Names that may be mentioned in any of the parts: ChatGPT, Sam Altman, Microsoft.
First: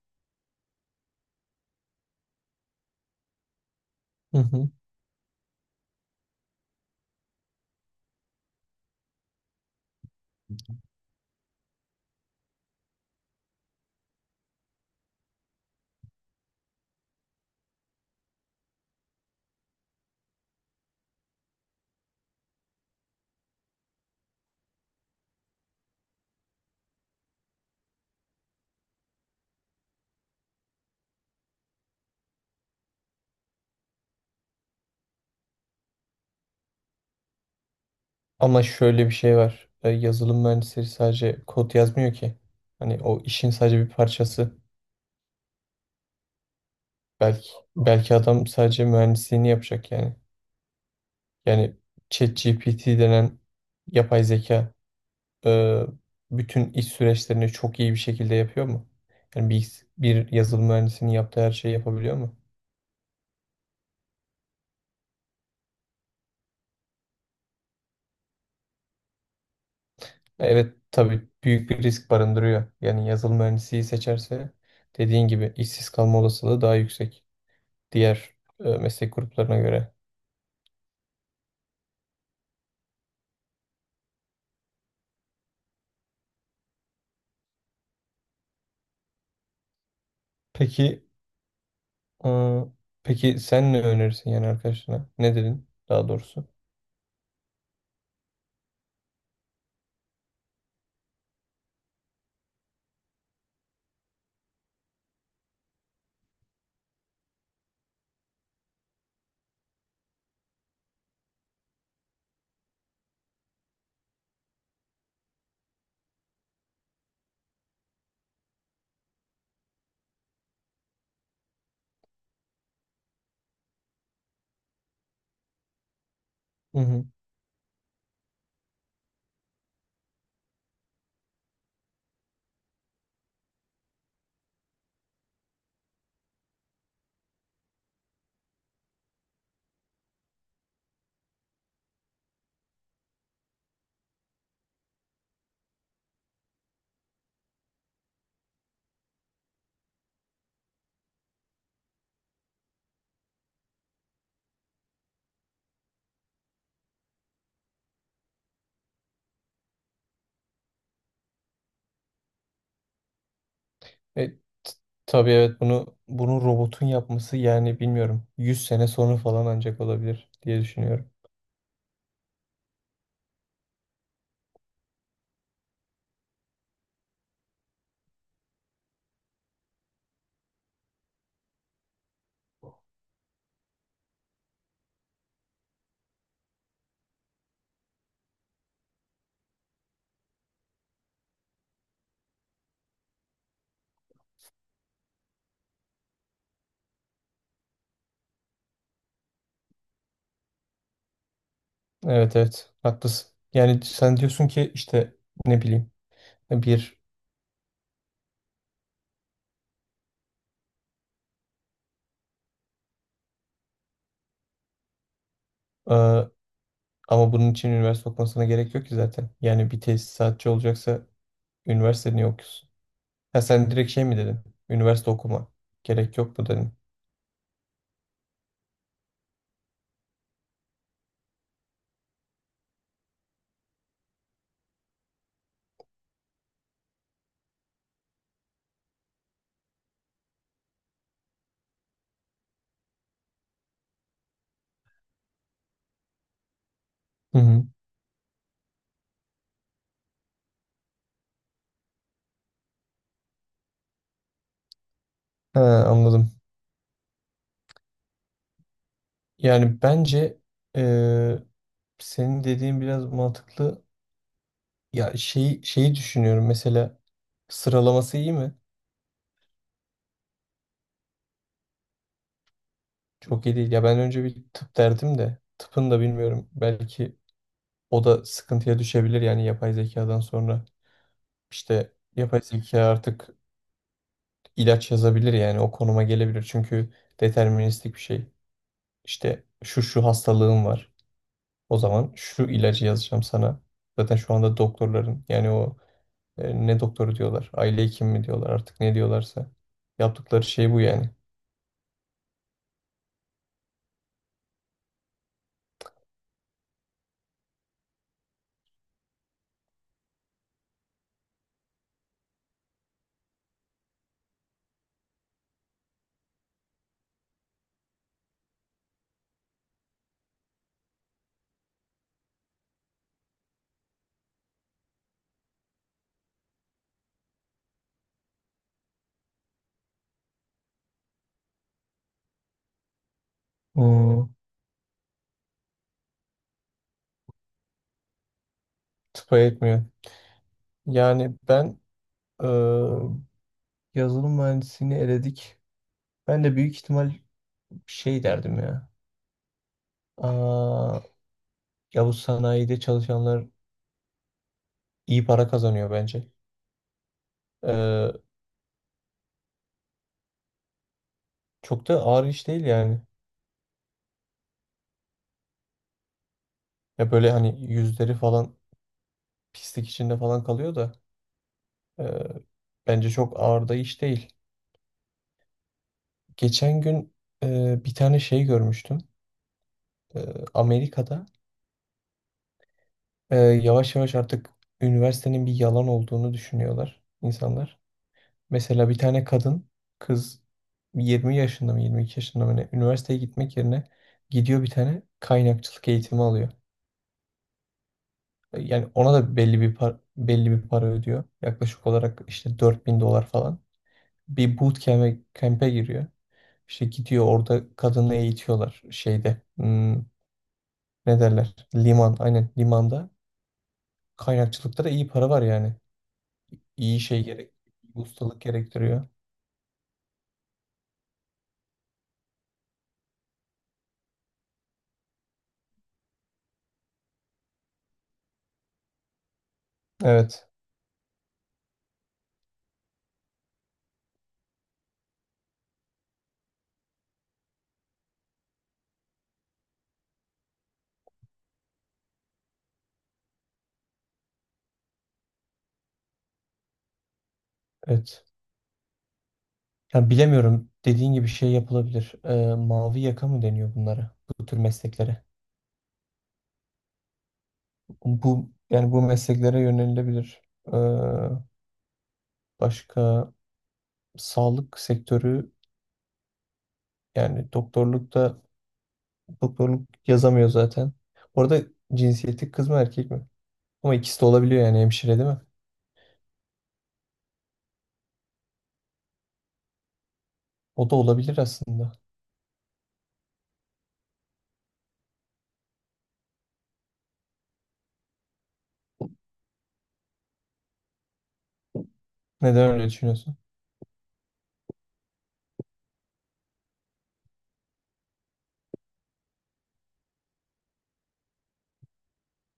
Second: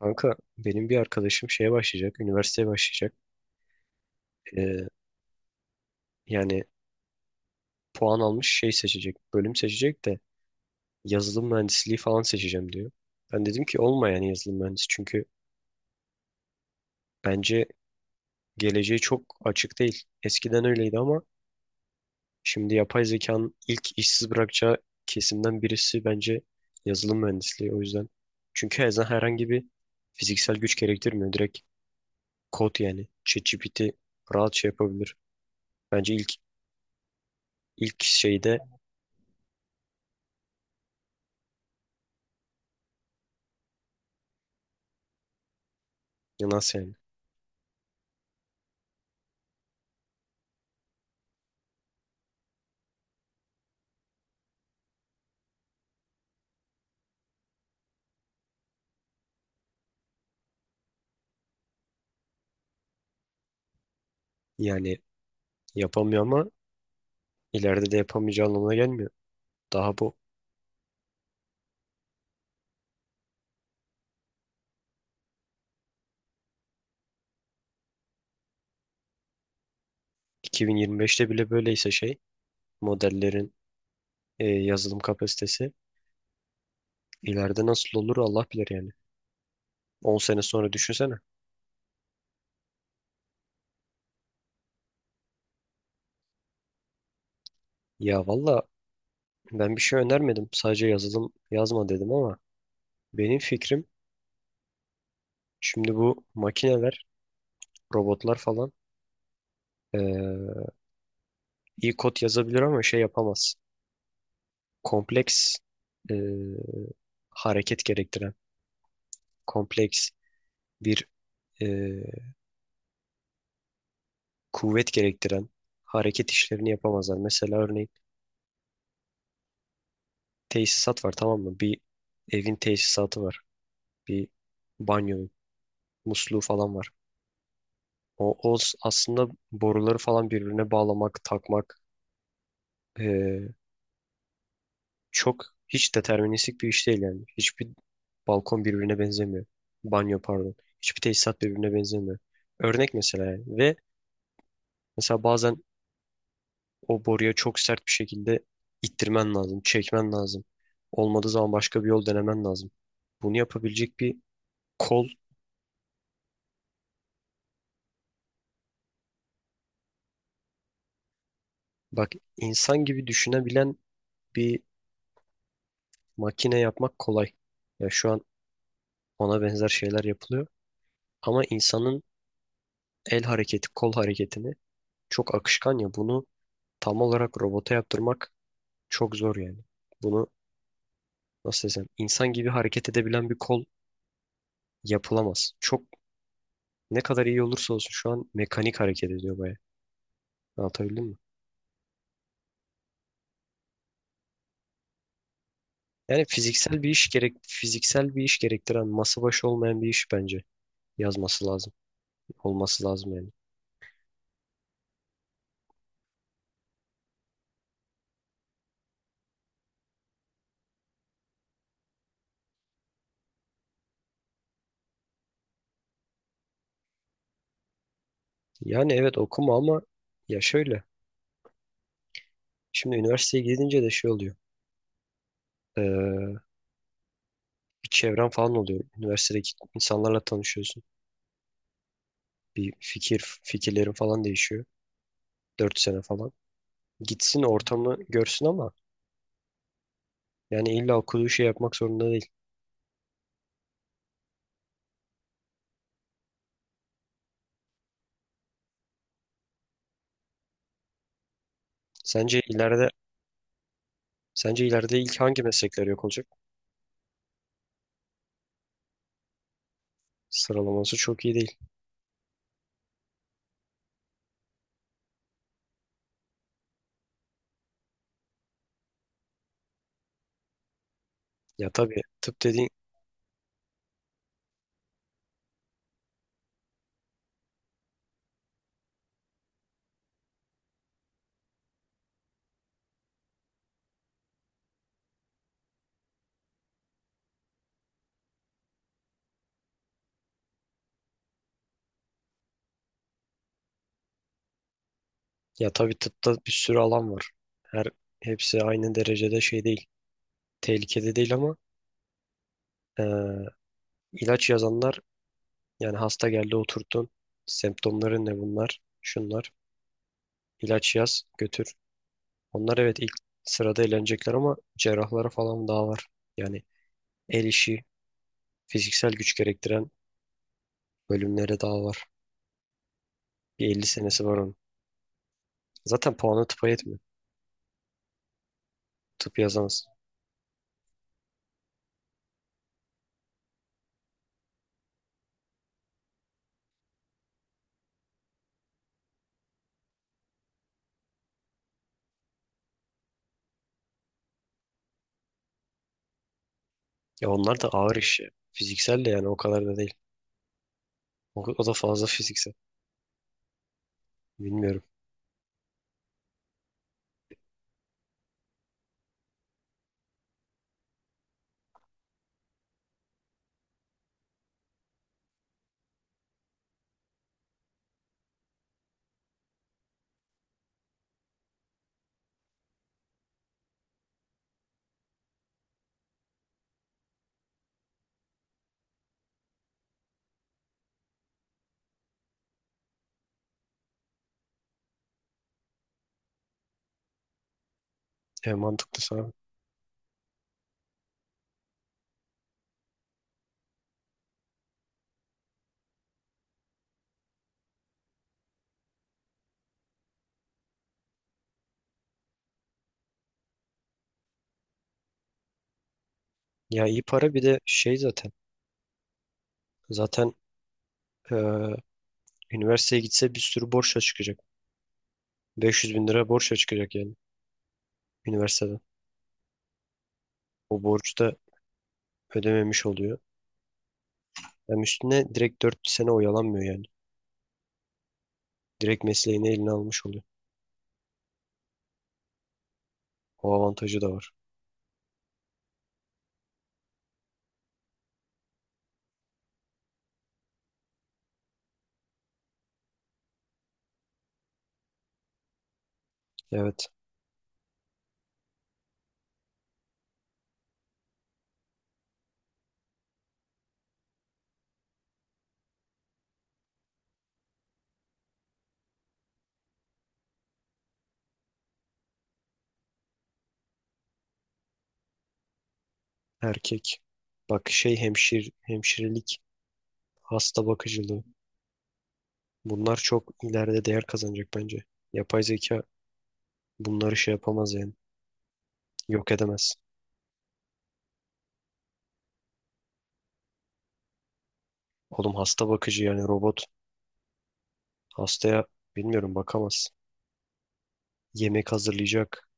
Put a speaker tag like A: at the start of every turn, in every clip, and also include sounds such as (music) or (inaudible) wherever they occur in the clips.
A: Kanka benim bir arkadaşım şeye başlayacak, üniversiteye başlayacak.
B: Hı hı.
A: Ee, Yani puan almış şey seçecek, bölüm seçecek de yazılım mühendisliği falan seçeceğim diyor. Ben dedim ki olma yani yazılım mühendisi, çünkü bence geleceği çok açık değil. Eskiden öyleydi ama şimdi yapay zekanın ilk işsiz bırakacağı kesimden birisi bence yazılım mühendisliği, o yüzden. Çünkü her zaman herhangi bir fiziksel güç gerektirmiyor. Direkt kod yani. ChatGPT rahat şey yapabilir. Bence ilk şeyde.
B: Ama şöyle bir şey var. Yazılım mühendisleri sadece kod yazmıyor ki. Hani o işin sadece bir parçası.
A: Ya, nasıl yani?
B: Belki belki adam sadece mühendisliğini yapacak yani. Yani ChatGPT denen yapay zeka e, bütün iş süreçlerini çok iyi bir şekilde yapıyor mu? Yani bir yazılım mühendisinin yaptığı her şeyi yapabiliyor mu?
A: Yani yapamıyor ama ileride de yapamayacağı anlamına gelmiyor. Daha bu
B: Evet tabii büyük bir risk barındırıyor. Yani yazılım mühendisliği seçerse dediğin gibi işsiz kalma olasılığı daha yüksek. Diğer meslek gruplarına göre.
A: 2025'te bile böyleyse şey modellerin yazılım kapasitesi ileride nasıl olur Allah bilir yani. 10 sene sonra
B: Peki,
A: düşünsene.
B: e, peki sen ne önerirsin yani arkadaşına? Ne dedin daha doğrusu?
A: Ya valla ben bir şey önermedim. Sadece yazılım yazma dedim ama benim fikrim, şimdi bu makineler, robotlar falan, e, iyi kod yazabilir ama şey yapamaz. Kompleks, e, hareket gerektiren, kompleks bir e, kuvvet gerektiren hareket işlerini
B: Hı hı.
A: yapamazlar. Mesela örneğin tesisat var, tamam mı? Bir evin tesisatı var. Bir banyonun musluğu falan var. Aslında boruları falan birbirine bağlamak, takmak, eee, çok, hiç deterministik bir iş değil yani. Hiçbir balkon birbirine benzemiyor. Banyo, pardon. Hiçbir tesisat birbirine benzemiyor. Örnek mesela yani. Ve mesela bazen o boruya çok sert bir şekilde ittirmen lazım, çekmen lazım. Olmadığı zaman başka bir yol denemen lazım. Bunu yapabilecek bir
B: E, t-
A: kol,
B: tabii evet bunu robotun yapması yani bilmiyorum. 100 sene sonra falan ancak olabilir diye düşünüyorum.
A: bak, insan gibi düşünebilen bir makine yapmak kolay. Ya şu an ona benzer şeyler yapılıyor. Ama insanın el hareketi, kol hareketini çok akışkan, ya bunu tam olarak robota yaptırmak çok zor yani. Bunu nasıl desem, insan gibi hareket edebilen bir kol yapılamaz. Çok, ne kadar iyi olursa olsun, şu an mekanik hareket ediyor baya. Anlatabildim mi?
B: Evet evet haklısın. Yani sen diyorsun ki işte ne bileyim
A: Yani fiziksel bir
B: bir
A: iş gerek, fiziksel bir iş gerektiren, masa başı olmayan bir iş bence yazması lazım. Olması lazım yani.
B: e, ama bunun için üniversite okumasına gerek yok ki zaten. Yani bir tesisatçı olacaksa üniversite niye okuyorsun? Ha sen direkt şey mi dedin? Üniversite okuma. Gerek yok mu dedin?
A: Yani evet, okuma ama ya şöyle. Şimdi üniversiteye gidince de şey oluyor. Ee, Bir çevren falan oluyor. Üniversitedeki insanlarla tanışıyorsun. Bir fikirlerin falan değişiyor. 4 sene falan.
B: Hı
A: Gitsin
B: hı.
A: ortamı görsün ama yani illa okuduğu şey yapmak zorunda değil.
B: Ha, anladım. Yani bence eee,
A: Sence
B: senin dediğin
A: ileride
B: biraz mantıklı.
A: sence ileride
B: Ya
A: ilk hangi
B: şeyi
A: meslekler
B: şeyi
A: yok olacak?
B: düşünüyorum mesela sıralaması iyi mi?
A: Sıralaması çok iyi değil.
B: Çok iyi değil. Ya ben önce bir tıp derdim de tıpın da bilmiyorum. Belki o da sıkıntıya düşebilir yani yapay zekadan sonra.
A: Ya
B: İşte
A: tabii
B: yapay
A: tıp dediğin
B: zeka artık ilaç yazabilir yani o konuma gelebilir. Çünkü deterministik bir şey. İşte şu hastalığım var. O zaman şu ilacı yazacağım sana. Zaten şu anda doktorların yani o ne doktoru diyorlar, aile hekimi mi diyorlar artık ne diyorlarsa. Yaptıkları şey bu yani.
A: ya tabii tıpta bir sürü alan var. Her hepsi aynı derecede şey değil. Tehlikede değil ama ee, İlaç yazanlar, yani hasta geldi oturdun. Semptomların ne, bunlar? Şunlar. İlaç yaz, götür. Onlar evet ilk sırada elenecekler ama cerrahlara falan daha var. Yani el işi, fiziksel güç gerektiren bölümlere daha var. Bir 50 senesi
B: Hmm,
A: var onun. Zaten puanı tıpa yetmiyor. Tıp
B: tıpa etmiyor.
A: yazamaz.
B: Yani ben e, yazılım mühendisliğini eledik. Ben de büyük ihtimal şey derdim ya. Aa, ya bu sanayide çalışanlar iyi para kazanıyor bence.
A: Ya onlar da ağır
B: Ee,
A: iş ya. Fiziksel de yani o kadar da değil. O da
B: çok da
A: fazla
B: ağır iş
A: fiziksel.
B: değil yani.
A: Bilmiyorum.
B: Ya böyle hani yüzleri falan pislik içinde falan kalıyor da e, bence çok ağır da iş değil. Geçen gün bir tane şey görmüştüm. E, Amerika'da yavaş yavaş artık üniversitenin bir yalan olduğunu düşünüyorlar insanlar. Mesela bir tane kadın kız 20 yaşında mı 22 yaşında mı ne üniversiteye gitmek yerine gidiyor bir tane kaynakçılık eğitimi alıyor.
A: E,
B: Yani
A: mantıklı
B: ona
A: sana.
B: da belli bir para ödüyor. Yaklaşık olarak işte 4.000 dolar falan. Bir camp'e giriyor. İşte gidiyor orada kadını eğitiyorlar şeyde. Hmm, ne derler? Liman. Aynen limanda. Kaynakçılıkta da iyi para var yani.
A: Ya
B: İyi
A: iyi
B: şey
A: para, bir
B: gerek.
A: de
B: İyi
A: şey zaten.
B: ustalık gerektiriyor.
A: Zaten e, üniversiteye gitse bir sürü borçla çıkacak. 500 bin lira borç çıkacak yani üniversiteden.
B: Evet.
A: O borcu da ödememiş oluyor. Hem üstüne direkt 4 sene oyalanmıyor yani. Direkt mesleğini eline almış oluyor. O avantajı da var.
B: Evet. Yani bilemiyorum. Dediğin gibi şey yapılabilir. Mavi yaka mı deniyor bunlara? Bu tür mesleklere.
A: Evet.
B: Bu yani bu mesleklere yönelilebilir. Ee, başka sağlık sektörü yani doktorlukta doktorluk yazamıyor zaten. Orada cinsiyeti kız mı erkek mi? Ama ikisi de olabiliyor yani hemşire değil mi?
A: Erkek. Bak şey hemşirelik, hasta
B: O da
A: bakıcılığı.
B: olabilir aslında.
A: Bunlar çok ileride değer kazanacak bence. Yapay zeka bunları şey yapamaz yani. Yok edemez.
B: Neden öyle düşünüyorsun?
A: Oğlum hasta bakıcı yani robot. Hastaya bilmiyorum bakamaz. Yemek hazırlayacak.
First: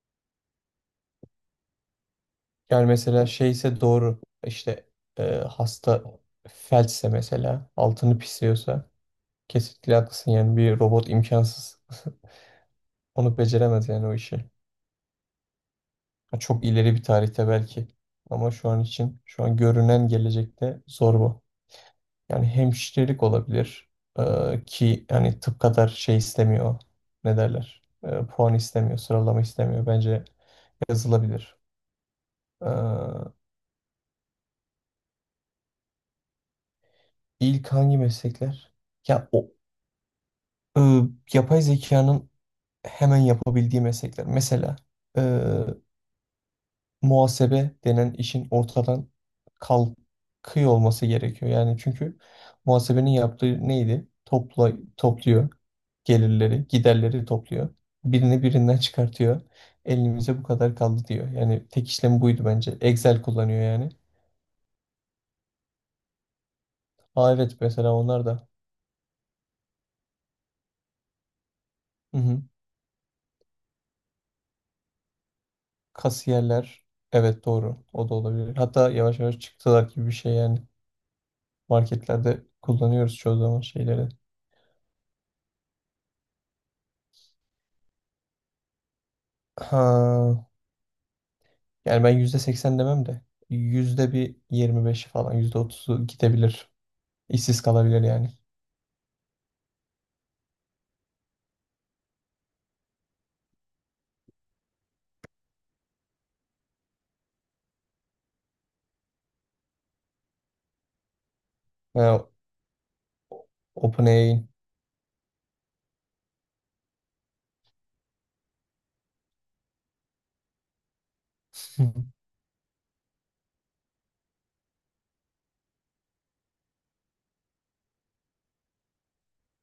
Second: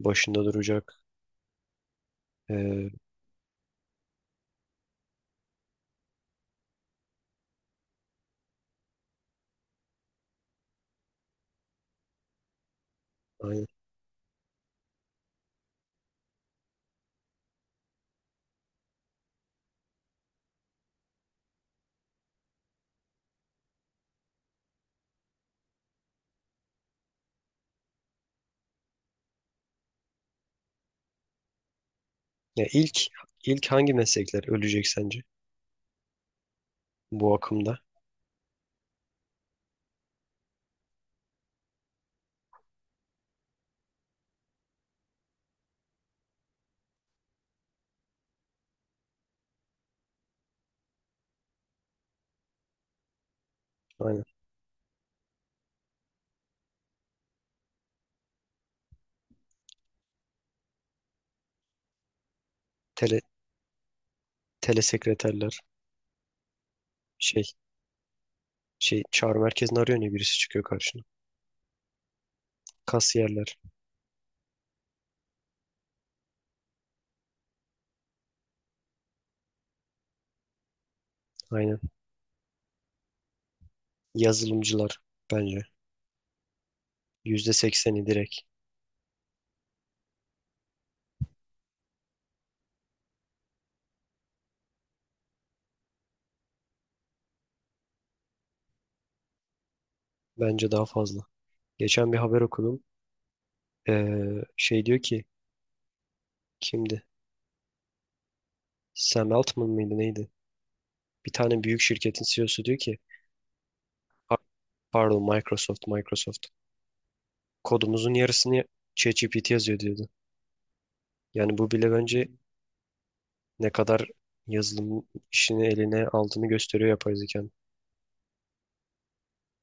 A: Başında duracak.
B: Yani
A: Ee,
B: mesela şeyse doğru işte hasta felçse mesela altını pisliyorsa kesinlikle haklısın yani bir robot imkansız. Onu beceremez yani o işi. Ha, çok ileri bir tarihte belki. Ama şu an için, şu an görünen gelecekte zor bu. Yani hemşirelik olabilir. Ki yani tıp kadar şey istemiyor. Ne derler? Puan istemiyor, sıralama istemiyor. Bence yazılabilir.
A: Ya ilk
B: Ee,
A: ilk hangi meslekler ölecek sence bu
B: ilk
A: akımda?
B: hangi meslekler? Ya o e, yapay zekanın hemen yapabildiği meslekler. Mesela muhasebe denen işin ortadan kalkıyor olması gerekiyor. Yani çünkü muhasebenin yaptığı neydi?
A: Aynen.
B: Topla, topluyor gelirleri, giderleri topluyor. Birini birinden çıkartıyor. Elimize bu kadar kaldı diyor. Yani tek işlem buydu bence.
A: Tele
B: Excel kullanıyor yani.
A: telesekreterler,
B: Aa
A: şey
B: evet mesela onlar da.
A: şey çağrı merkezini arıyor ya, birisi çıkıyor karşına.
B: Hı hı.
A: Kasiyerler,
B: Kasiyerler. Evet doğru. O da olabilir. Hatta yavaş yavaş çıktılar gibi bir şey yani.
A: aynen.
B: Marketlerde kullanıyoruz çoğu zaman şeyleri.
A: Yazılımcılar bence. %80'i direkt.
B: Ha. Yani ben %80 demem de %125 falan %30 gidebilir. İşsiz kalabilir yani.
A: Bence daha fazla. Geçen bir haber okudum. Ee, Şey diyor ki, kimdi? Sam Altman mıydı neydi? Bir tane büyük şirketin
B: Ha,
A: CEO'su diyor ki: "Ha-
B: OpenAI'in.
A: pardon Microsoft kodumuzun yarısını ChatGPT yazıyor," diyordu. Yani bu bile
B: (laughs)
A: bence ne kadar yazılım işini eline aldığını gösteriyor yapay zeka.